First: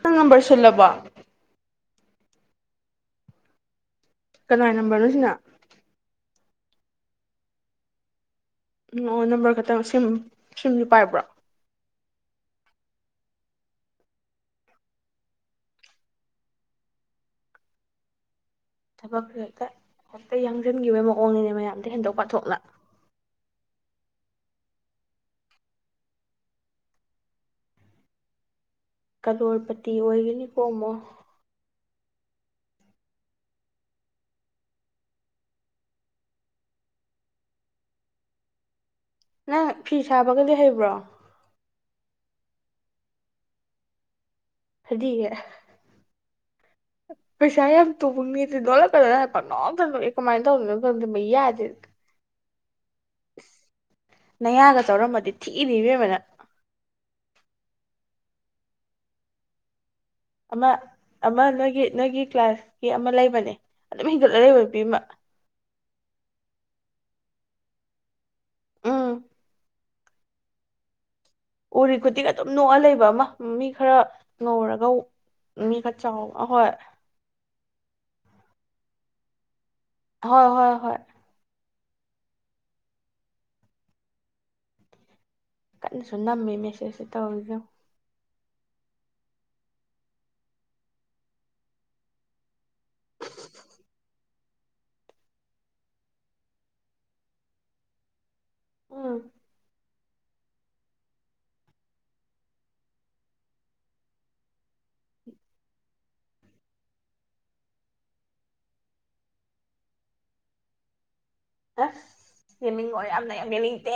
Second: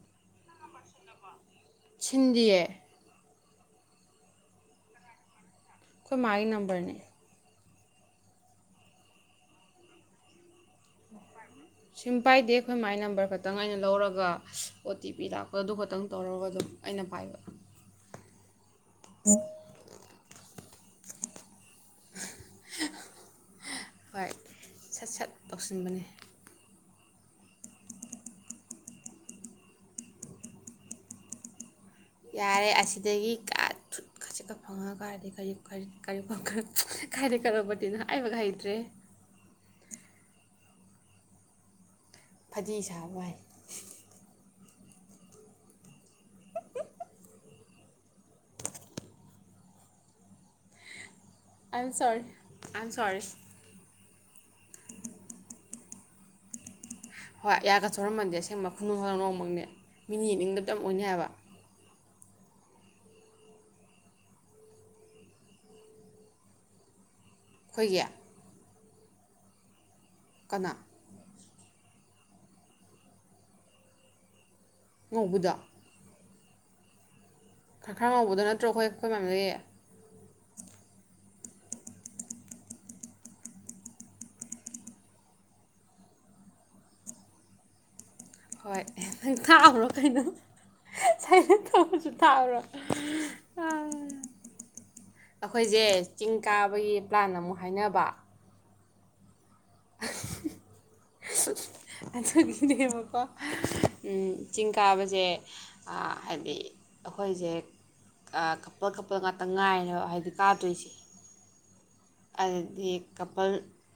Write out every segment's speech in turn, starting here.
ꯅꯪ ꯅꯝꯕꯔꯁꯤꯜꯂꯕꯣ ꯁꯤꯟꯗꯤꯌꯦ ꯀꯅꯥ ꯅꯝꯕꯔꯅꯣ ꯁꯤꯅ ꯃꯥꯥꯏ ꯅꯝꯕꯝꯕꯔꯅꯦ ꯎꯝ ꯑꯣ ꯅꯝꯕꯔ ꯈꯛꯇꯪ ꯁꯦꯝꯁꯨ ꯄꯥꯏꯕ꯭ꯔꯣ ꯁꯤꯨꯝ ꯄꯥꯏꯗꯦ ꯑꯩꯈꯣꯏ ꯃꯥꯏ ꯅꯝꯕꯔ ꯈꯛꯇꯪ ꯑꯩꯅ ꯂꯧꯔꯒ ꯑꯣ ꯇꯤ ꯄꯤ ꯂꯥꯛꯄꯗ ꯑꯗꯨ ꯈꯛꯇꯪ ꯇꯧꯔꯒ ꯑꯗꯨꯝ ꯑꯩꯅ ꯄꯥꯏꯕ ꯊꯕꯛꯁ ꯍꯦꯛꯇ ꯍꯦꯛꯇ ꯌꯥꯡꯁꯤꯟꯈꯤꯕꯒꯤ ꯃꯑꯣꯡꯅꯤꯅꯦ ꯃꯌꯥꯝꯗ ꯍꯦꯟꯗꯣꯛ ꯄꯥꯊꯣꯛꯅ ꯍꯣꯏ ꯁꯠ ꯁꯠ ꯇꯧꯁꯤꯟꯕꯅꯤ ꯀꯂꯣꯔꯄꯇꯤ ꯑꯣꯏꯒꯅꯤꯀꯣ ꯑꯃꯃꯣ ꯌꯥꯔꯦ ꯑꯁꯤꯗꯒꯤ ꯀ ꯊꯨꯠ ꯈꯖꯤꯠ ꯈꯠ ꯐꯪꯉꯀꯔꯗꯤ ꯀꯔꯤ ꯈꯗꯤ ꯀꯔꯧꯕꯗꯤꯅꯣ ꯍꯥꯏꯕ ꯍꯩꯇ꯭ꯔꯦ ꯅꯪ ꯐꯤ ꯁꯥꯕꯒꯗꯤ ꯍꯩꯕ꯭ꯔꯣ ꯐꯗꯤ ꯁꯥꯕ ꯍꯥꯏ ꯍꯥꯏꯗꯤꯒꯦ ꯄꯩꯁꯥ ꯌꯥꯝ ꯇꯨꯕ ꯃꯤꯗꯤ ꯅꯣꯂꯛꯀꯗ ꯍꯥꯏ ꯄꯥꯛ ꯀꯃꯥꯏꯅ ꯇꯧꯗꯅꯣ ꯑꯟꯁꯣꯔ ꯑꯟꯁꯣꯔ ꯅꯌꯥꯒ ꯆꯧꯔꯝꯃꯗꯤ ꯊꯤꯅꯤꯕꯕꯅ ꯍꯣꯏ ꯑꯒꯠ ꯁꯧꯔꯝꯃꯗꯤꯦ ꯑꯁꯦꯡꯕ ꯈꯨꯅꯨꯡ ꯅꯣꯡꯃꯛꯅꯦ ꯑꯃ ꯑꯃ ꯅꯣꯏꯒꯤ ꯅꯣꯏꯒꯤ ꯀ꯭ꯂꯥꯁꯀꯤ ꯑꯃ ꯂꯩꯕꯅꯦ ꯑꯗꯨꯝ ꯍꯦꯟꯒꯠꯂ ꯂꯩꯕꯕꯤꯃ ꯑꯩꯈꯣꯏꯒꯤꯌꯥ ꯎꯝ ꯀꯅꯥ ꯎꯔꯤ ꯈꯨꯗꯤꯤꯒ ꯑꯗꯨꯝ ꯅꯣꯛꯑ ꯂꯩꯕ ꯑꯃ ꯃꯤ ꯈꯔ ꯉꯧꯔꯒ ꯉꯧꯕꯗꯣ ꯃꯤ ꯈ ꯆꯥꯎ ꯑꯍꯣꯏ ꯈꯔ ꯈꯔ ꯉꯧꯕꯗꯣ ꯅꯠꯇ꯭ꯔꯣ ꯑꯩꯈꯣꯏ ꯑꯩꯈꯣꯏ ꯃꯌꯥꯝꯗꯒꯤ ꯍꯣꯏ ꯍꯣꯏ ꯍꯣꯏ ꯀꯟꯅꯁꯨ ꯅꯝꯃꯦ ꯃꯦꯁꯦꯁꯁꯦ ꯇꯧꯔꯗꯣ ꯍꯣꯏ ꯅꯪ ꯊꯥꯛꯎ꯭ꯔꯣ ꯀꯩꯅꯣ ꯁꯥꯏꯅ ꯇꯧꯕꯁꯨ ꯊꯥꯛꯎꯔꯣ ꯑꯩꯈꯣꯏꯁꯦ ꯆꯤꯡ ꯀꯥꯕꯒꯤ ꯄ꯭ꯂꯥꯟ ꯑꯃꯨꯛ ꯍꯥꯏꯅꯕ ꯎꯝ ꯑꯗꯨꯒꯤꯅꯦꯕꯀꯣ ꯆꯤꯡ ꯀꯥꯕꯁꯦ ꯍꯥꯏꯗꯤ ꯑꯩꯈꯣꯏꯁꯦ ꯀꯄꯜ ꯀꯄꯜ ꯉꯥꯛꯇ ꯉꯥꯏꯔꯦ ꯍꯥꯏꯕꯗꯤ ꯀꯥꯗꯣꯏꯁꯦ ꯑ ꯑꯗꯨꯗꯤ ꯌꯦꯡꯅꯤꯡꯉꯣ ꯌꯥꯝꯅ ꯀꯄꯜ ꯌꯥꯝ ꯌꯦꯡꯅꯤꯡꯗꯦ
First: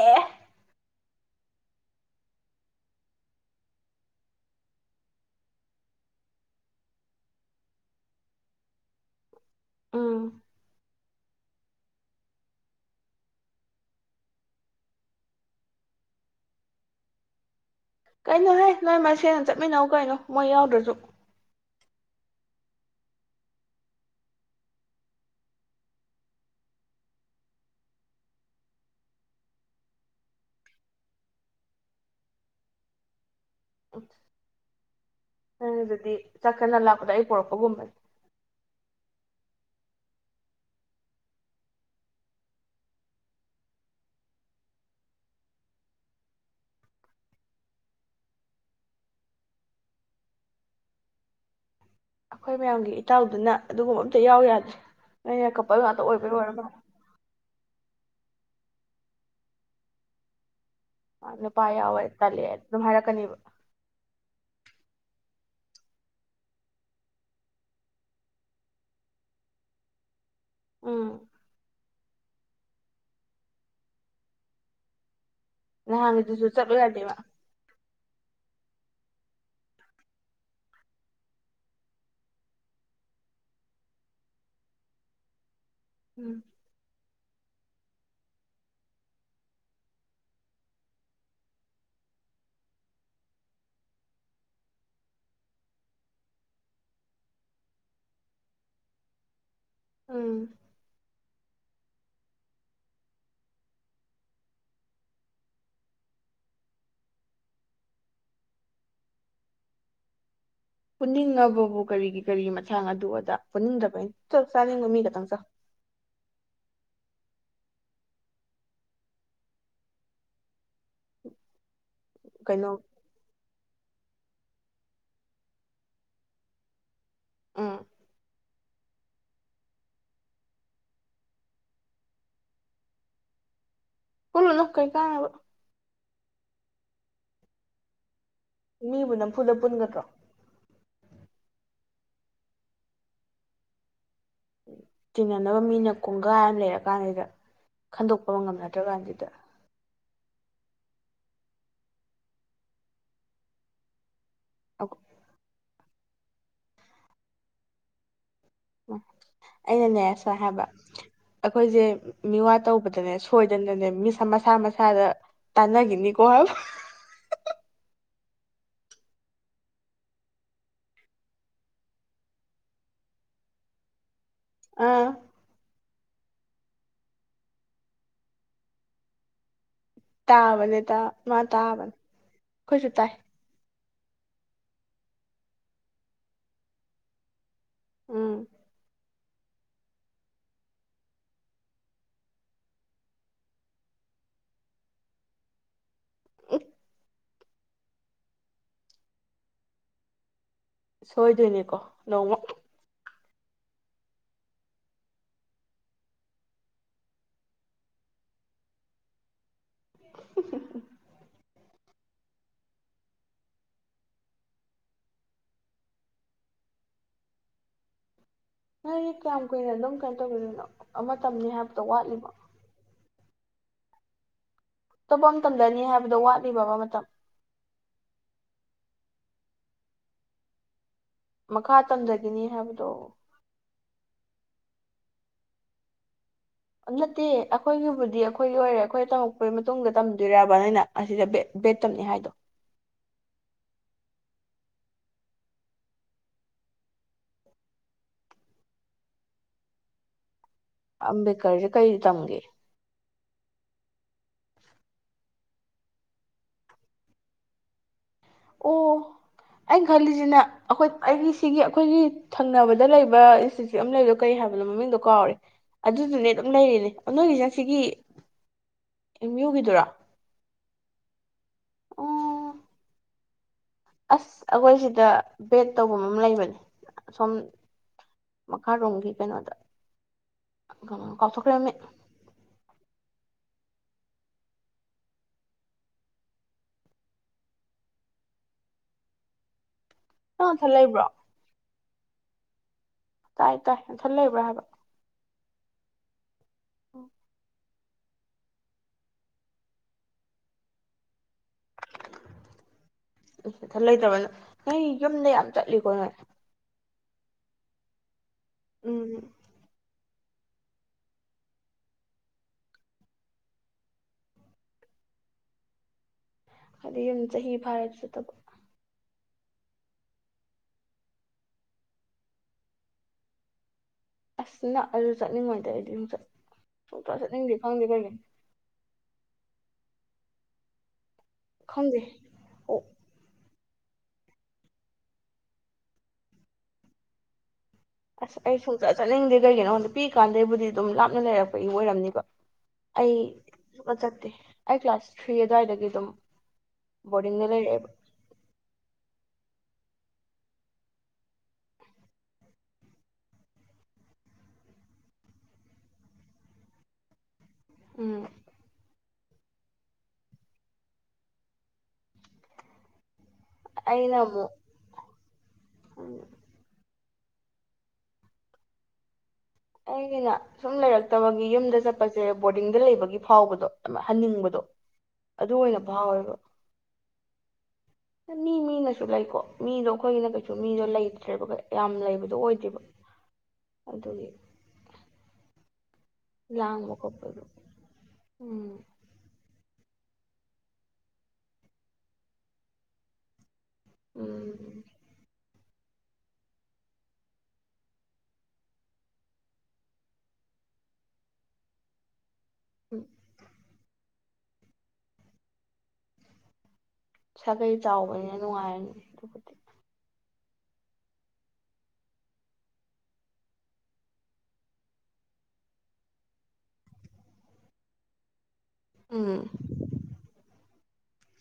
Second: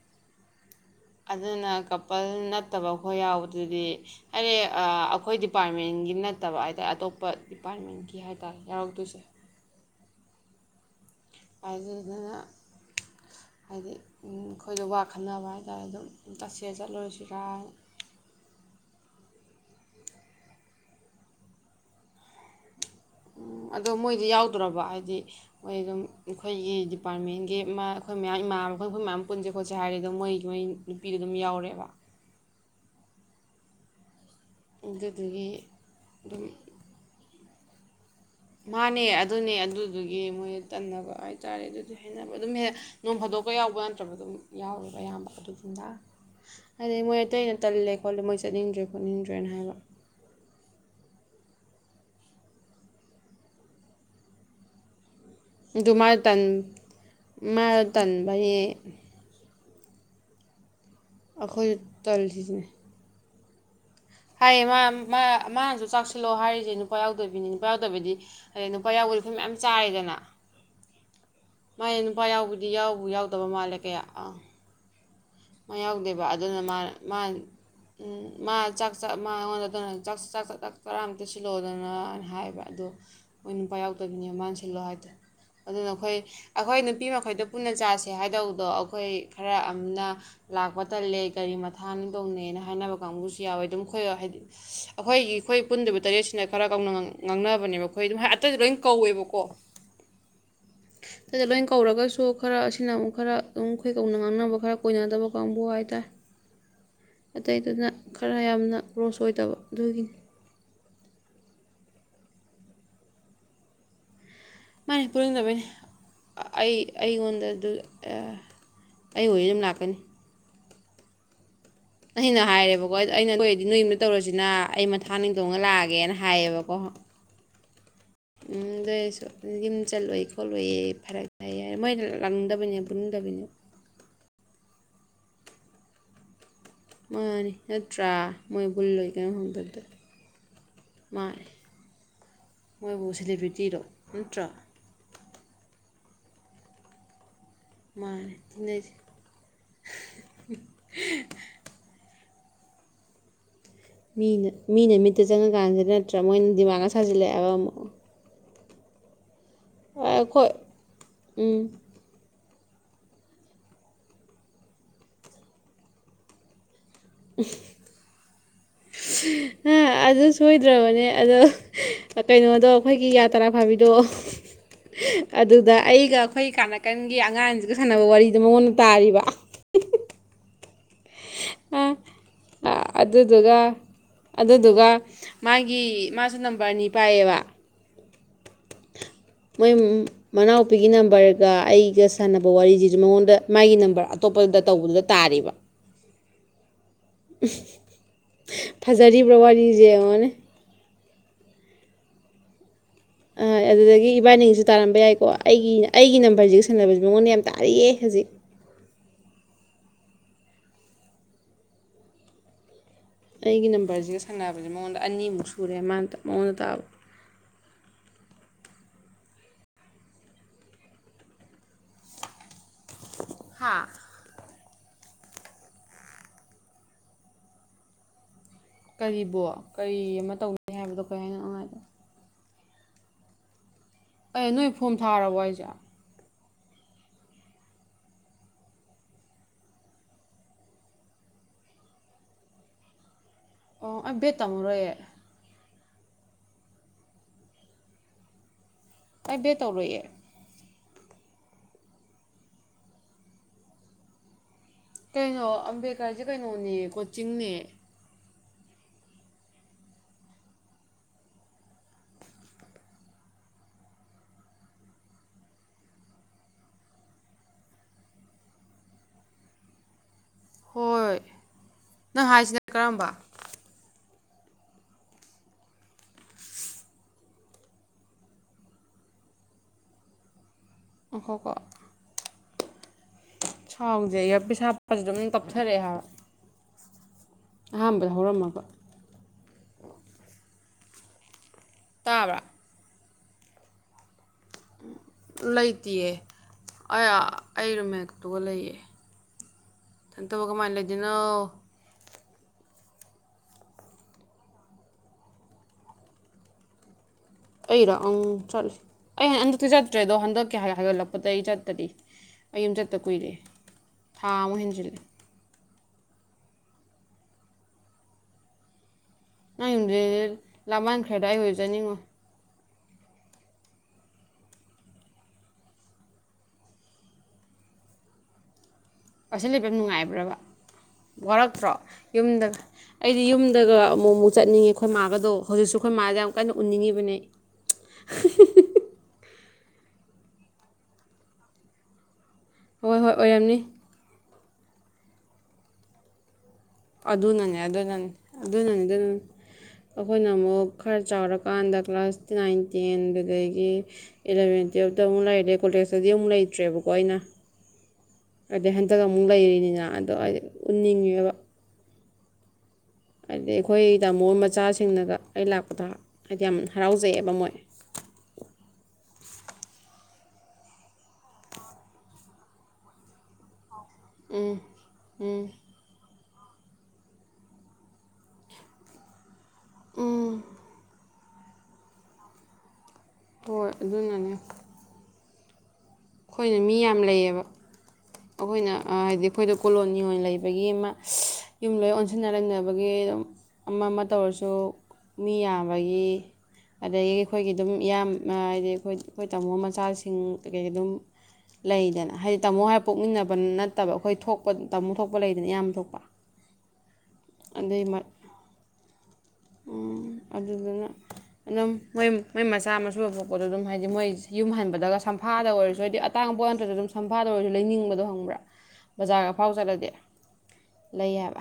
ꯑꯗꯨꯅ ꯀꯄꯜ ꯅꯠꯇꯕ ꯈꯣꯏ ꯌꯥꯎꯕꯗꯨꯗꯤ ꯍꯥꯏꯔꯦ ꯑꯩꯈꯣꯏ ꯗꯤꯄꯥꯔꯠꯃꯦꯟꯒꯤ ꯅꯠꯇꯕ ꯍꯥꯏꯇꯥꯔꯦ ꯑꯇꯣꯞꯄ ꯗꯤꯄꯥꯔꯠꯃꯦꯟꯒꯤ ꯍꯥꯏ ꯇꯥꯔꯦ ꯌꯥꯎꯔꯛꯇꯣꯏꯁꯦ ꯎꯝ ꯑꯗꯨꯗꯅ ꯍꯥꯏꯗꯤ ꯑꯩꯈꯣꯏꯗ ꯋꯥ ꯈꯟꯅꯕ ꯍꯥꯏꯇꯥꯔꯦ ꯑꯗꯨꯝ ꯇꯠꯁꯦ ꯆꯠꯂꯨꯔꯁꯤꯔꯥ ꯀꯩꯅꯣꯍ ꯅꯣꯏ ꯃꯁꯦꯡꯅ ꯆꯠꯃꯤꯟꯅꯧ ꯀꯩꯅꯣ ꯃꯣꯏ ꯌꯥꯎꯗ꯭ꯔꯁꯨ ꯎꯝ ꯑꯗꯣ ꯃꯣꯏꯗꯤ ꯌꯥꯎꯗ꯭ꯔꯕ ꯍꯥꯏꯗꯤ ꯃꯣꯏ ꯑꯗꯨꯝ ꯑꯩꯈꯣꯏꯒꯤ ꯗꯤꯄꯥꯔꯠꯃꯦꯟꯒꯤ ꯃꯥ ꯑꯩꯈꯣꯏ ꯃꯌꯥꯝ ꯏꯃꯥꯕꯣꯏ ꯑꯩꯈꯣꯏ ꯃꯌꯥꯝ ꯄꯨꯟꯁꯦ ꯈꯣꯠꯁꯦ ꯍꯥꯏꯔꯗꯤꯗꯣ ꯃꯣꯏꯒꯤ ꯃꯣꯏ ꯅꯨꯄꯤꯗ ꯑꯗꯨꯝ ꯌꯥꯎꯔꯦꯕ ꯎꯝ ꯑꯗꯨꯗꯨꯒꯤ ꯍ ꯑꯗꯨꯗꯤ ꯑꯗꯨꯝ ꯆꯥꯛꯀꯅ ꯂꯥꯛꯄꯗ ꯑꯩ ꯄꯔꯛꯄ ꯑꯣꯃꯦ ꯃꯥꯅꯦ ꯑꯗꯨꯅꯦ ꯑꯗꯨꯗꯨꯒꯤ ꯃꯣꯏ ꯇꯟꯅꯕ ꯍꯥꯏꯇꯥꯔꯦ ꯑꯗꯨꯗꯤ ꯍꯦꯟꯅꯕ ꯑꯗꯨꯝ ꯅꯣꯡ ꯐꯥꯗꯣꯛꯄ ꯌꯥꯎꯕ ꯅꯠꯇ꯭ꯔꯕ ꯑꯗꯨꯝ ꯌꯥꯎꯋꯦꯕ ꯑꯌꯥꯝꯕ ꯑꯗꯨꯗꯨꯗ ꯍꯥꯏꯗꯤ ꯃꯣꯏ ꯑꯇꯩ ꯑꯅ ꯇꯜꯂꯦ ꯈꯣꯠꯂꯦ ꯃꯣꯏ ꯆꯠꯅꯤꯡꯗ꯭ꯔꯦ ꯈꯣꯠꯅꯤꯡꯗ꯭ꯔꯦꯅ ꯍꯥꯏꯕ ꯑꯩꯈꯣꯏ ꯃꯌꯥꯝꯒꯤ ꯏꯇꯥꯎꯗꯨꯅ ꯑꯗꯨꯒꯨꯝꯕ ꯑꯝꯇ ꯌꯥꯎ ꯌꯥꯗꯦ ꯅꯩꯅ ꯀꯄꯜ ꯉꯥꯛꯇ ꯑꯣꯏꯕꯒꯤ ꯑꯣꯏꯔꯕ꯭ꯔꯥ ꯃꯔꯇꯟꯕ ꯅꯨꯄꯥ ꯑꯩꯈꯣꯏ ꯌꯥꯎꯋꯦ ꯇꯂ ꯍꯥꯏ ꯇꯜꯂꯤꯁꯤꯅꯦ ꯑꯗꯨꯝ ꯍꯥꯏꯔꯛꯀꯅꯤꯕ ꯍꯥꯏꯌꯦ ꯃꯥ ꯃꯥ ꯃꯥꯅꯁꯨ ꯆꯥꯛꯁꯤꯜꯂꯣ ꯍꯥꯏꯔꯤꯁꯦ ꯅꯨꯄꯥ ꯌꯥꯎꯗꯕꯤꯅꯤ ꯅꯨꯄꯥ ꯌꯥꯎꯗꯕꯤꯗꯤ ꯑꯗꯩ ꯅꯨꯄꯥ ꯌꯥꯎꯕꯗꯤ ꯑꯩꯈꯣꯏ ꯃꯌꯥꯝ ꯆꯥꯔꯦꯗꯅ ꯑꯝ ꯃꯥꯒꯤ ꯅꯨꯄꯥ ꯌꯥꯎꯕꯗꯤ ꯌꯥꯎꯕꯨ ꯌꯥꯎꯗꯕ ꯃꯥꯜꯂꯦ ꯀꯌꯥ ꯑꯥ ꯃꯥ ꯌꯥꯎꯗꯦꯕ ꯅꯍꯥꯟꯒꯤꯗꯨꯁꯨ ꯑꯗꯨꯅ ꯆꯠꯂꯨ ꯃꯥ ꯌꯥꯗꯦꯕ ꯃꯥ ꯎꯝ ꯃꯥ ꯆꯥꯛ ꯆ ꯃꯥ ꯑꯩꯉꯣꯟꯗꯗꯅ ꯆꯥꯛ ꯆꯥꯛ ꯆꯥꯛ ꯀꯔꯥꯝꯇ ꯁꯤꯜꯂꯛꯣꯗꯅꯅ ꯍꯥꯏꯌꯦꯕ ꯑꯗꯣ ꯃꯣꯏ ꯅꯨꯄꯥ ꯌꯥꯎꯗꯕꯤꯅꯦ ꯃꯥꯅ ꯁꯤꯜꯂꯣ ꯍꯥꯏꯇꯥꯔꯦ ꯑꯗꯨꯅꯈꯣꯏ ꯎꯝ ꯑꯩꯈꯣꯏ ꯅꯨꯄꯤ ꯃꯈꯩꯗꫭ ꯄꯨꯟꯅ ꯆꯥꯁꯦ ꯍꯥꯏꯗꯧꯕꯗꯣ ꯑꯩꯈꯣꯏ ꯈꯔ ꯑꯃꯅ ꯂꯥꯛꯄ ꯇꯜꯂꯦ ꯒꯥꯔꯤ ꯃꯊꯥꯡ ꯑꯅꯤ ꯇꫭꯡꯅꯩꯅ ꯍꯥꯏꯅꯕ ꯀꯥꯡꯕꯨꯁꯨ ꯌꯥꯎꯋꯦ ꯑꯗꯨꯝ ꯑꯩꯈꯣꯏ ꯍꯥꯏꯗꯤ ꯑꯩꯈꯣꯏꯒꯤ ꯑꯩꯈꯣꯏ ꯄꯨꯟꯗꯨꯏꯕ ꯇꯔꯦꯠꯁꯤꯅ ꯈꯔ ꯀꯧꯅ ꯉꯥꯡꯅꯕꯅꯦꯕ ꯑꯩꯈꯣꯏ ꯑꯗꯨꯝ ꯑꯇꯩꯗꯤ ꯂꯣꯏ ꯀꯧꯋꯦꯕꯀꯣ ꯎꯝ ꯑꯇꯩꯗ ꯂꯣꯏ ꯀꯧꯔꯒꯁꯨ ꯈꯔ ꯑꯁꯤꯅ ꯑꯃꯨꯛ ꯈꯔ ꯑꯗꯨꯝ ꯑꯩꯈꯣꯏ ꯀꯧꯅ ꯉꯥꯡꯅꯕ ꯈꯔ ꯀꯣꯏꯅꯗꯕ ꯀꯥꯡꯕꯨ ꯍꯥꯏꯇꯥꯔꯦ ꯑꯇꯩꯗꯨꯅ ꯈꯔ ꯌꯥꯝꯅ ꯀ꯭ꯂꯣꯁ ꯑꯣꯏꯗꯕ ꯑꯗꯨꯒꯤꯅꯤ ꯄꯨꯅꯤꯡꯉꯕꯕꯨ ꯀꯔꯤꯒꯤ ꯀꯔꯤꯒꯤ ꯃꯊꯥꯡ ꯑꯗꯨ ꯑꯗꯥ ꯄꯨꯅꯤꯡꯗꯕꯩꯅꯤ ꯆꯥꯛ ꯆꯥꯅꯤꯡꯕ ꯃꯤ ꯃꯥꯅꯦ ꯈꯛꯇꯪ ꯆꯥꯎ ꯄꯨꯅꯤꯡꯗꯕꯩꯅꯤ ꯑꯩ ꯑꯩꯉꯣꯟꯗ ꯑꯗꯨ ꯑꯩ ꯑꫭꯥꯗꯤ ꯑꯗꯨꯝ ꯂꯥꯛꯀꯅꯤ ꯑꯩꯅ ꯀꯩꯅꯣ ꯍꯥꯏꯔꯦꯕꯀꯣ ꯑꯩꯅ [unintelligible] ꯗꯨꯗꯤ ꯅꯣꯏ ꯌꯨꯝꯗ ꯇꯧꯔꯁꯤꯅ ꯑꯩ ꯃꯊꯥꯡ ꯑꯅꯤ ꯇꫭꯡꯉ ꯂꯥꯛꯑꯒꯦꯅ ꯍꯥꯏꯌꯦꯕꯀꯣ ꯎꯝ ꯑꯗꯨ ꯑꯩꯁꯨ ꯌꯨꯝ ꯆꯠꯂꯨꯏ ꯈꯣꯠꯂꯨꯏꯌꯦ ꯐꯔꯛ ꯇꯥꯏ ꯍꯥꯏ ꯃꯣꯏꯅ ꯂꯥꯛꯅꯤꯡꯗꯕꯩꯅꯤ ꯄꯨꯅꯤꯡꯗꯕꯩꯅꯤꯕ ꯄꯨꯂꯨꯅꯨ ꯀꯣ ꯀꯥꯅꯕ ꯃꯥꯅꯤ ꯅꯠꯇ꯭ꯔꯥ ꯃꯣꯏ ꯕꯨꯜ ꯃꯤꯕꯨ ꯅꯝꯐꯨꯗ ꯄꯨꯟꯒꯗ꯭ꯔꯣ ꯃꯥꯅꯦ ꯃꯣꯏꯕꯨ ꯁꯦꯂꯤꯕ꯭ꯔꯤꯇꯤꯔꫭ ꯇꯤꯟꯅꯅꯕ ꯃꯤꯅ ꯀꯨꯡꯒꯥ ꯏꯑꯃ ꯂꯩꯔ ꯀꯥꯟꯁꯤꯗ ꯃꯥꯅꯤ ꯈꯟꯗꯣꯛꯄꯒ ꯉꯝꯅꯠꯇ꯭ꯔ ꯊꯤꯅꯩꯁꯦ ꯀꯥꯟꯁꯤꯗ [unintelligible] ꯃꯤꯅ ꯃꯤꯅ ꯃꯤꯠꯇ ꯆꯪꯉꯀꯥꯟꯁꯤꯗ ꯆꯥꯃꯨꯟ ꯃꯣꯏꯅ ꯗꯤꯃꯥꯟꯒ ꯁꯥꯖꯤꯟꯂꯤꯕ ꯑꯃꯨꯛ [unintelligible] ꯑꯩꯅꯅꯦ ꯁꯥꯏ ꯑꯩꯈꯣꯏ ꯍꯥꯏꯕ ꯎꯝ ꯑꯩꯈꯣꯏꯁꯦ ꯃꯤꯋꯥ ꯇꯧꯕꯗꯅꯦ ꯁꯣꯏꯗꯅꯅꯦ ꯃꯤꯁ ꯃꯁꯥ ꯃꯁꯥꯗ ꯇꯥꯟꯅꯒꯤꯅꯤꯀꯣ ꯍꯥꯏꯕ ꯑꯗꯨ ꯁꯣꯏꯗ꯭ꯔꯕꯅꯦ ꯑꯗꯣ ꯀꯩꯅꯣꯗꯣ ꯑꯩꯈꯣꯏꯒꯤ ꯌꯥ ꯇꯔꯥ ꯐꯥꯕꯤꯗꯣ ꯑꯥ ꯑꯗꯨꯗ ꯑꯩꯒ ꯑꯩꯈꯣꯏ ꯀꯥꯅꯀꯟꯒꯤ ꯑꯉꯥꯡꯁꯤꯒ ꯁꯥꯟꯅꯕ ꯋꯥꯔꯤꯗꯣ ꯃꯉꯣꯟꯗ ꯇꯥꯔꯤꯕ ꯇꯥꯕꯅꯦ ꯇꯥ ꯃꯥ ꯇꯕꯅꯤ ꯑ ꯑ, ꯑꯩꯈꯣꯏꯁꯨ ꯇꯥꯏ ꯑꯗꯨꯗꯨꯒ ꯑꯗꯨꯗꯨꯒ ꯃꯥꯒꯤ ꯃꯥꯁꯨ ꯅꯝꯕꯔꯅꯤ ꯄꯥꯏꯌꯦꯕ ꯎꯝ ꯃꯣꯏ ꯃꯅꯥꯎꯄꯤꯒꯤ ꯅꯝꯕꫪꯒ ꯑꯩꯒ ꯁꯥꯟꯅꯕ ꯋꯥꯔꯤꯁꯤꯁꯨ ꯃꯉꯣꯟꯗ ꯃꯥꯒꯤ ꯅꯝꯕꫪ ꯑꯇꯣꯞꯄꯗ ꯇꯧꯕꯗꯨꯗ ꯇꯥꯔꯤꯕ ꯐꯖꯔꯤꯕ꯭ꯔꯥ ꯋꯥꯔꯤꯁꯦ ꯌꯦꯉꫭꯅꯦ ꯁꯣꯏꯗꯣꯏꯅꯦꯀꯣ ꯅꯣꯡꯃ ꯑ ꯑꯗꯨꯗꯒꯤ ꯏꯕꯥꯅꯤꯒꯤꯁꯨ ꯇꯥꯔꯝꯕ ꯌꯥꯏꯀꯣ ꯑꯩꯒꯤ ꯑꯩꯒꯤ ꯅꯝꯕꫪꯁꯤꯒ ꯁꯟꯅꯕꯁꯦ ꯃꯉꯣꯟꯗ ꯌꯥꯝ ꯇꯥꯔꯤꯀꯣ ꯍꯧꯖꯤꯛ ꯑꯩꯒꯤ ꯅꯝꯕꫪꯁꯤꯒ ꯁꯥꯟꯅꯕꯁꯦ ꯃꯉꯣꯟꯗ ꯑꯅꯤꯃꯨꯛ ꯁꯨꯔꯦ ꯃꯥꯅ ꯃꯉꯣꯟꯗ ꯇꯥꯕ ꯅꯣꯏ ꯀꯌꯥꯝ ꯀꯨꯏꯅ ꯑꯗꯨꯝ ꯀꯩꯅꯣ ꯇꯧꯒꯗꯣꯏꯅꯣ ꯑꯃ ꯇꯧꯅꯤ ꯍꯥꯏꯕꯗꫭ ꯋꯥꯠꯂꯤꯕꫭ ꯍꯥꯥ ꯑꯇꯣꯞꯄ ꯃ ꯇꯝꯂꯅꯤ ꯍꯥꯏꯕꯗꯣ ꯋꯥꯠꯂꯤꯕꯕ ꯃꯇꯝ ꯀꯔꯤꯕꯣ ꯀꯔꯤ ꯑꯃ ꯇꯧꯅꯤ ꯍꯥꯏꯕꯗꯣ ꯀꯥ ꯃꯈꯥ ꯇꯝꯊꯒꯤꯅꯤ ꯍꯥꯏꯕꯗꯣ ꯑꯦ ꯅꯣꯏ ꯐꯣꯝ ꯊꯥꯔꯕꯣ ꯍꯥꯏꯁꯦ ꯅꯠꯇꯦ ꯑꯩꯈꯣꯏꯒꯤꯕꯨꯗꯤ ꯑꯩꯈꯣꯏꯒꯤ ꯑꯣꯏꯔꯦ ꯑꯩꯈꯣꯏ ꯇꯝꯃꯛꯄꯒꯤ ꯃꯇꯨꯡꯗ ꯇꯝꯗꯣꯏꯔꯕ ꯅꯣꯏꯅ ꯑꯁꯤꯗ ꯕꯦ ꯕꯦꯠ ꯇꯝꯅꯤ ꯍꯥꯏꯗꯣ ꯑꯣ ꯑꯩ ꯕꯦꯠ ꯇꯝ ꯂꯣꯏꯔꯦ ꯑꯩ ꯕꯦꯠ ꯇꯧꯔꯣꯏ ꯌꯦ ꯑꯝꯕꯦꯗꯀꯔꯁꯦ ꯀꯩ ꯇꯝꯒꯦ ꯀꯩꯅꯣ ꯑꯝꯕꯦꯗꯀꯔꯁꯦ ꯀꯩꯅꯣꯅꯦ ꯀꯣꯠꯆꯤꯡꯅꯦ ꯑꯣ ꯑꯩꯅ ꯈꯜꯂꯤꯁꯤꯅ ꯑꯩꯈꯣꯏ ꯑꯩꯒꯤ ꯁꯤꯒꯤ ꯑꯩꯈꯣꯏꯒꯤ ꯊꯪꯅꯕꯗ ꯂꯩꯕ ꯏꯟꯁꯇꯤꯇ꯭ꯌꯨꯠ ꯑꯃ ꯂꯩꯕꯗꯣ ꯀꯩ ꯍꯥꯏꯕꯅꯣ ꯃꯃꯤꯡꯗꯣ ꯀꯥꯎꯒ꯭ꯔꯦ ꯑꯗꯨꯗꯨꯅꯦ ꯑꯗꯨꯝ ꯂꯩꯔꯤꯅꯦ ꯅꯣꯏꯒꯤꯁꯤꯅ ꯁꯤꯒꯤ ꯑꯥꯝꯌꯨ ꯒꯤꯗꯨꯔꯥ ꯍꯣꯏ ꯅꯪ ꯑꯣ ꯍꯥꯏꯁꯤꯅ ꯀꯔꯝꯕ ꯑꯁ ꯑꯈꯣꯏ ꯁꯤꯗ ꯕꯦꯠ ꯇꯧꯕꯝ ꯑꯃ ꯂꯩꯕꯅꯤ ꯁꯣꯝ ꯃꯈꯥꯔꯣꯝꯒꯤ ꯀꯩꯅꯣꯗ ꯑ ꯀꯥ ꯀꯥꯎꯊꯣꯛꯈ꯭ꯔꯦ ꯉꯈꯣꯀꯣ ꯃꯃꯤꯡ ꯁꯥꯎꯁꯦ ꯑꯌꯥꯔꯄꯤꯁ ꯍꯥꯞꯄꯁꯤ ꯑꯗꯨꯝ ꯇꯞꯊꯔꯛꯑꯦ ꯍꯥꯏꯕ ꯑꯍꯥꯟꯕꯗ ꯍꯧꯔꯝꯃꯒ ꯅꯪ ꯅꯊꯟ ꯂꯩꯕ꯭ꯔꯣ ꯇꯥꯕ꯭ꯔꯥ ꯇꯥꯏ ꯇꯥꯏ ꯅꯊꯟ ꯂꯩꯕ꯭ꯔꯥ ꯍꯥꯏꯕ ꯕꯥ ꯂꯩꯇꯦꯌꯦ ꯑꯩ ꯑꯥ ꯑꯩ ꯔꯨꯝꯃꯦꯠꯇꯨꯒ ꯂꯩꯌꯦ ꯏꯇꯟꯇꯕꯨ ꯀꯃꯥꯏꯅ ꯂꯩꯗꯣꯏꯅꯣ ꯅꯊꯟ ꯂꯩꯇꯕꯅ ꯅꯣꯏ ꯌꯨꯝꯗ ꯌꯥꯝ ꯆꯠꯂꯤꯀꯣ ꯅꯣꯏ ꯑꯩꯔꯣ ꯑꯪ ꯆꯠꯂꯦ ꯎꯝ ꯑꯩ ꯍꯟꯗꯛꯇꯤ ꯆꯠꯇꯗ꯭ꯔꯦꯗꯣ ꯍꯟ ꯍꯟꯗꯛ ꯀꯌꯥ ꯍꯥꯏ ꯍꯥꯏꯒꯠꯂꯛꯄꯗ ꯑꯩ ꯆꯠꯇꯔꯤ ꯑꯩ ꯌꯨꯝ ꯆꯠꯇ ꯀꯨꯏꯔꯦ ꯊꯥ ꯑꯃ ꯍꯦꯟꯖꯤꯜꯂꯦ ꯍꯥꯏꯗꯤ ꯌꯨꯝ ꯆꯍꯤ ꯐꯥꯔꯦ ꯑꯩꯁꯨ ꯆꯠꯇꯕ ꯅꯪ ꯌꯨꯝꯁꯦ ꯂꯥꯃꯟꯈ꯭ꯔꯦꯗ ꯑꯩ ꯑꯣꯏꯖꯨ ꯆꯠꯅꯤꯡꯉꯣꯏ ꯑꯁ ꯅꯛꯑꯁꯨ ꯆꯠꯅꯤꯡꯉꯣꯏꯗ ꯑꯩꯗꯤ ꯁꯨꯡꯆꯠ ꯁꯨꯡꯆꯠ ꯆꯠꯅꯤꯡꯗꯦ ꯈꯪꯗꯦ ꯀꯔꯤꯒꯤꯅꯣ ꯑꯁꯤ ꯂꯩꯕꯝ ꯅꯨꯡꯉꯥꯏꯕ꯭ꯔꯕ ꯋꯥꯔꯛꯇ꯭ꯔꯣ ꯈꯪꯗꯦ ꯌꯨꯝꯗ ꯑꯣ ꯑꯩꯗꯤ ꯌꯨꯝ ꯇꯒ ꯑꯃꯨꯛ ꯑꯃꯨꯛ ꯆꯠꯅꯤꯡꯉꯦ ꯑꯩꯈꯣꯏ ꯃꯥꯒꯗꯣ ꯍꯧꯖꯤꯛꯁꯨ ꯑꯩꯈꯣꯏ ꯃꯥꯁꯦ ꯌꯥꯝ ꯀꯟꯅ ꯎꯅꯤꯡꯉꯤꯕꯅꯦ ꯑꯁ ꯑꯩ ꯁꯨꯡꯆꯠ ꯆꯠꯅꯤꯡꯗꯦ ꯀꯩꯒꯤꯅꯣ ꯈꯪꯗꯦ ꯄꯤꯛꯏꯀꯥꯟꯗꯩꯕꯨꯗꯤ ꯑꯗꯨꯝ ꯂꯥꯞꯅ ꯂꯩꯔꯛꯄꯒꯤ ꯑꯣꯏꯔꯝꯅꯤꯕ ꯍꯣꯏ ꯑꯩ ꯍꯣꯏ ꯑꯣꯏꯔꯝꯅꯤ ꯁꯨꯡꯆꯠ ꯆꯠꯇꯦ ꯑꯩ ꯀ꯭ꯂꯥꯁ ꯊ꯭ꯔꯤ ꯑꯗꯨꯋꯥꯏꯗꯒꯤ ꯑꯗꯨꯝ ꯕꯣꯔꯗꯤꯡꯗ ꯂꯩꯔꯛꯑꯦꯕ ꯑꯗꯨꯅꯅꯦ-ꯑꯗꯨꯅꯅꯦ-ꯑꯗꯨꯅꯅꯦ-ꯑꯗꯨꯅꯅꯦ ꯍꯥ ꯑꯈꯣꯏꯅ ꯑꯃꯨꯛ ꯈꯔ ꯆꯥꯎꯔꯀꯥꯟꯗ ꯀ꯭ꯂꯥꯁ ꯅꯥꯏꯟ ꯇꯦꯟ ꯑꯗꯨꯗꯒꯤ ꯑꯦꯂꯚꯦꯟ ꯇꯨꯌꯦꯜꯞꯇ ꯑꯃꯨꯛ ꯂꯩꯔꯦ ꯀꯣꯂꯦꯖꯇꯗꯤ ꯑꯃꯨꯛ ꯂꯩꯇ꯭ꯔꯦꯕꯀꯣ ꯑꯩꯅ ꯎꯨꯝ ꯍꯥꯏꯗꯤ ꯍꯟꯗꯛ ꯑꯃꯨꯛ ꯂꯩꯔꯤꯅꯤꯅ ꯑꯗꯣ ꯑꯩꯗꯤ ꯎꯠꯅꯤꯡꯉꯦꯕ ꯍꯥꯏꯗꯤ ꯑꯩꯈꯣꯏ ꯑꯩꯅ ꯇꯥꯃꯣ ꯑꯃꯨꯛ ꯃꯆꯥꯁꯤꯡꯅꯒ ꯑꯩ ꯂꯥꯛꯄꯗ ꯍꯥꯏꯗꯤ ꯌꯥꯝ ꯍꯔꯥꯎꯖ [unintelligible] ꯕ ꯃꯣꯏ ꯑꯩꯒꯤꯅ ꯁꯨꯝ ꯂꯩꯔꯛꯇꯕꯒꯤ ꯌꯨꯝꯗ ꯆꯠꯄꯁꯦ ꯕꯣꯔꯗꯤꯡꯗ ꯂꯩꯕꯒꯤ ꯐꯥꯎꯕꯗꯣ ꯎꯝ ꯍꯟꯅꯤꯡꯕꯗꯣ ꯎꯝ ꯑꯗꯨ ꯑꯣꯏꯅ ꯐꯥꯎꯋꯦꯕ ꯃꯤ ꯃꯤꯅꯁꯨ ꯂꯩꯀꯣ ꯃꯤꯗꯣ ꯑꯩꯈꯣꯏꯒꯤꯅ ꯎꯝ ꯀꯩꯁꯨ ꯃꯤꯗꯣ ꯂꯩꯇꯦ ꯊꯦꯕ ꯌꯥꯝ ꯂꯩꯕꯗꯣ ꯑꯣꯏꯗꯦꯕ ꯍꯣꯏ ꯑꯗꯨꯒꯤ ꯑꯗꯨꯅꯅꯦ ꯑꯩꯈꯣꯏꯅ ꯃꯤ ꯂꯥꯡꯕ ꯌꯥꯝ ꯂꯩꯌꯦꯕ ꯈꯣꯠꯄꯗꯣ ꯑꯩꯈꯣꯏꯅ ꯎꯝ ꯍꯥꯏꯗꯤ ꯑꯩꯈꯣꯏꯗꯤ ꯀꫭꯂꫭꯅꯤ ꯅꯤꯉꯣꯜ ꯂꯩꯕꯒꯤ ꯑꯃ ꯌꯨꯝ ꯂꯣꯏ ꯑꯣꯟꯁꯤꯟꯅ ꯂꯩꯅꯕꯒꯤ ꯑꯗꯨꯝ ꯑꯃ ꯑꯃ ꯇꯧꯔꯁꯨ ꯎꯝ ꯃꯤ ꯌꯥꯝ ꯕꯒꯤ ꯑꯗꯒꯤ ꯑꯩꯈꯣꯏꯒꯤ ꯑꯗꯨꯝ ꯏꯌꯥꯝ ꯍꯥꯏꯗꯤ ꯑꯩꯈꯣꯏ ꯑꯩꯈꯣꯏ ꯇꯥꯃꯣ ꯃꯆꯥꯁꯤꯡ ꯀꯩ ꯀꯩ ꯑꯗꯨꯝ ꯂꯩꯗꯅ ꯍꯥꯏ ꯇꯥꯃꯣ ꯍꯥꯏ ꯎꯝ ꯄꯣꯛꯃꯤꯟꯅꯕ ꯅꯠ ꯐꯠꯇꯕ ꯑꯩꯈꯣꯏ ꯊꯣꯛꯄ ꯇꯥꯃꯨ ꯊꯣꯛꯄ ꯂꯩꯗꯅ ꯏꯌꯥꯝ ꯊꯣꯛꯄ ꯁꯥꯒꯩ ꯆꯥꯎꯕꯅꯤꯅ ꯅꯨꯡꯉꯥꯏꯔꯅꯤ ꯎꯝ ꯑꯗꯨꯗꯨꯅ ꯑꯗꯨꯝ ꯃꯣꯏ ꯃꯣꯏ ꯃꯆꯥ ꯃꯁꯨꯕ ꯄꯣꯛꯄꯗꯣ ꯑꯗꯨꯝ ꯍꯥꯏꯗꯤ ꯃꯣꯏ ꯌꯨꯝ ꯍꯟꯕꯗꯒ ꯁꯝꯐꯥꯗ ꯑꯣꯏꯔꯁꯨ ꯍꯥꯏꯗꯤ ꯑꯇꯥꯡꯕ ꯄꯣꯠ ꯉꯇ꯭ꯔꯗ ꯑꯗꯨꯝ ꯁꯝꯐꯥꯗ ꯑꯣꯏꯔꯁꯨ ꯂꯩꯅꯤꯡꯕꯗꯣ ꯈꯪꯕ꯭ꯔꯥ ꯎꯝ ꯕꯖꯥꯔꯒꯐꯥꯎ ꯆꯠꯂꯗꯤ ꯂꯩ ꯍꯥꯏꯕ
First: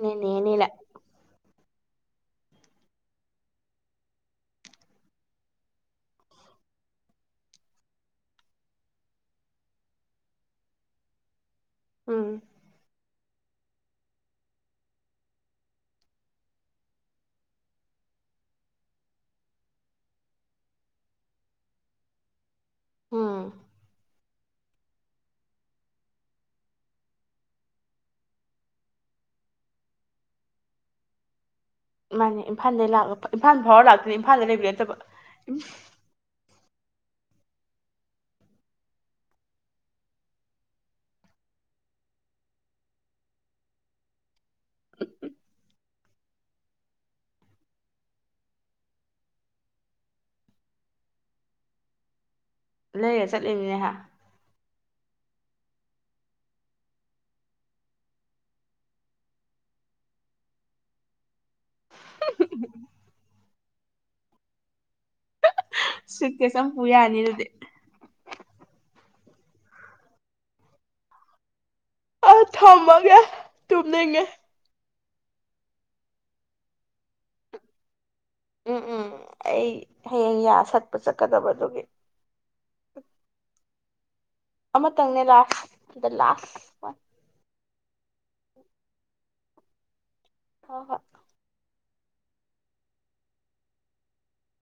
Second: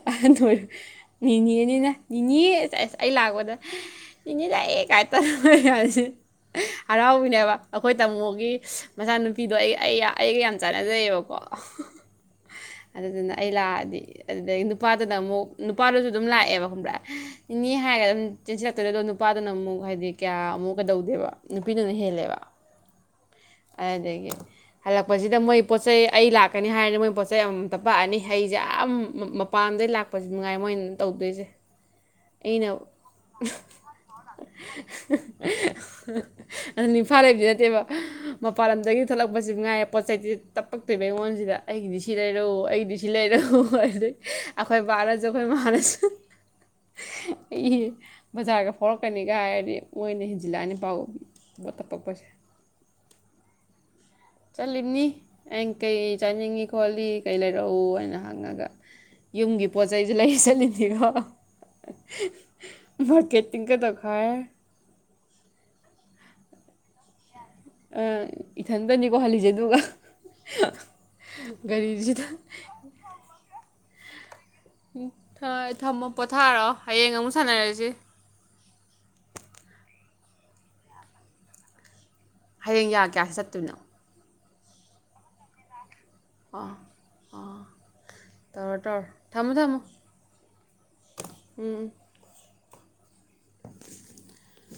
ꯅꯦꯅꯦꯅꯤꯅ [unintelligible] ꯅ ꯅꯤꯅꯦ ꯑꯁ ꯑꯩ ꯂꯥꯛꯄꯗ ꯅꯤꯅꯦ ꯂꯛꯑꯦ ꯀꯥꯏ ꯇꯧꯏ ꯍꯥꯏꯁꯦ ꯍꯔꯥꯎꯕꯅꯦꯕ ꯑꯩꯈꯣꯏ ꯇꯥꯃꯣꯒꯤ ꯃꯆꯥꯅꯨꯄꯤꯗꯣ ꯑꯩꯒ ꯑꯩ ꯑꯩꯒ ꯌꯥꯝ ꯆꯥꯟꯅꯖꯩꯑꯕꯀꯣ ꯎꯝ ꯑꯗꯨꯗꯨꯅ ꯑꯩ ꯂꯥꯛꯑꯗꯤ ꯑꯗꯨꯗꯒꯤ ꯅꯨꯄꯥꯗꯨꯅ ꯑꯃꯨꯛ ꯅꯨꯄꯥꯗꯨꯁꯨ ꯑꯗꯨꯝ ꯂꯥꯛꯑꯦꯕ ꯈꯕ꯭ꯔꯦ ꯅꯤꯅꯦ ꯍꯥꯏꯔꯒ ꯑꯗꯨꯝ ꯆꯦꯟꯁꯤꯜꯂꯛꯇꯣꯏꯔ ꯑꯗꯣ ꯅꯨꯄꯥꯗꯨꯅ ꯑꯃꯨꯛ ꯍꯥꯏꯗꯤ ꯀꯌꯥ ꯑꯃꯨꯛ ꯀꯩꯗꯧꯗꯦꯕ ꯅꯨꯄꯤꯗꯨꯅ ꯍꯦꯜꯂꯦꯕ ꯎꯝ ꯑꯗꯨꯗꯤꯒꯤ ꯍꯜꯂꯛꯄꯁꯤꯗ ꯃꯣꯏ ꯄꯣꯠ ꯆꯩꯩ ꯑꯩ ꯂꯥꯛꯀꯅꯤ ꯍꯥꯏꯔꯅꯤ ꯃꯣꯏ ꯄꯣꯠ ꯆꯩꯩ ꯑꯃꯃꯝꯇ ꯄꯥꯛꯑꯅꯤ ꯑꯩꯁꯦ ꯌꯥꯝ ꯃꯄꯥꯟꯗꯒꯤꯩ ꯂꯥꯛꯄꯁ ꯅꯨꯡꯉꯥꯏ ꯃꯣꯏ ꯇꯧꯗꯣꯏꯁꯦ ꯃꯥꯅꯦ ꯑꯩꯅ ꯏꯝꯐꯥꯜꯗꯩ ꯂꯥꯛ ꯏꯝꯐꯥꯜ ꯐꯥꯎꯔ ꯂꯥꯛꯇꯅꯤ ꯏꯝꯐꯥꯜꯗ ꯂꯩꯕ ꯅꯠꯇꯕ ꯑꯗꯨꯅꯤ ꯏꯝꯐꯥꯜ ꯂꯩꯕꯗꯤ ꯅꯠꯇꯦꯕ ꯃꯄꯥꯟ ꯂꯝꯗꯒꯤ ꯊꯣꯛꯂꯛꯄꯁꯨ ꯅꯨꯡ ꯉꯥꯏꯌꯦ ꯄꯣꯠ ꯆꯩ ꯇꯞꯄꯛꯇꯣꯏꯕ ꯑꯩꯉꯣꯟꯁꯤꯗ ꯑꯩꯒꯤꯗꯤ ꯁꯤ ꯂꯩꯔꯛꯎ ꯑꯩꯒꯤꯗꯤ ꯁꯤ ꯂꯩꯔꯛꯎ ꯑꯗꯨꯩ ꯑꯩꯈꯣꯏ ꯕꯥꯅꯁꯨ ꯑꯩꯈꯣꯏ ꯃꯥꯅꯁꯨ ꯑꯩ ꯕꯖꯥꯔꯒ ꯐꯥꯎꯔꯛꯀꯅꯤꯒ ꯍꯥꯏꯔꯗꯤ ꯃꯣꯏꯅ ꯍꯦꯟꯖꯤꯜꯂꯛꯑꯅꯤ ꯄꯥꯎ ꯄꯣꯠꯇꯞꯄꯛꯄꯁꯦ ꯂꯩꯔꯤ ꯆꯠꯂꯤꯅꯤꯅꯦꯍ ꯆꯠꯂꯤꯕꯅꯤ ꯑ ꯀꯩ ꯆꯥꯅꯤꯡꯉꯤ ꯈꯣꯠꯂꯤ ꯀꯩ ꯂꯩꯔꯛꯎ ꯍꯥꯏꯅ ꯍꯪꯉꯒ ꯌꯨꯝꯒꯤ ꯄꯣꯠ ꯆꯩꯩꯁ ꯂꯩ ꯆꯠꯂꯤꯅꯤꯀꯣ ꯃꯥꯔꯀꯦꯇꯤꯡ ꯀꯗ ꯈꯔ ꯁꯨꯏꯠ ꯀꯩꯁ ꯑꯝ ꯄꯨꯌꯥꯅꯤ ꯑꯗꯨꯗꯤ ꯑ ꯏꯊꯟꯇꯅꯤꯀꯣ ꯍꯜꯂꯤꯁꯦ ꯑꯗꯨꯒ ꯒꯔꯤꯖꯤꯗ ꯇꯨꯝꯅꯤꯡꯉꯩ ꯎꯝ ꯊꯝꯃꯣ ꯄꯣꯊꯥꯔꯑꯣ ꯍꯌꯦꯡ ꯑꯃꯨꯛ ꯁꯥꯟꯅꯔꯁꯤ ꯎꯝ ꯎꯝ ꯑꯩ ꯍꯌꯦꯡ ꯌꯥ ꯁꯛꯄ ꯆꯠꯀꯗꯕꯗꯨꯒꯤ ꯍꯌꯦꯡ ꯌꯥ ꯀꯌꯥꯁꯤ ꯆꯠꯇꯣꯏꯅꯣ ꯑꯃꯇꯪꯅꯦ ꯂꯥꯁ ꯑꯗ ꯂꯥꯁ ꯑꯥ ꯑꯥ ꯇꯧꯔꯣ ꯇꯧꯔꯣ ꯊꯝꯃꯣ ꯊꯝꯃꯣ ꯍ ꯍꯣ ꯎꯝ [inaudible]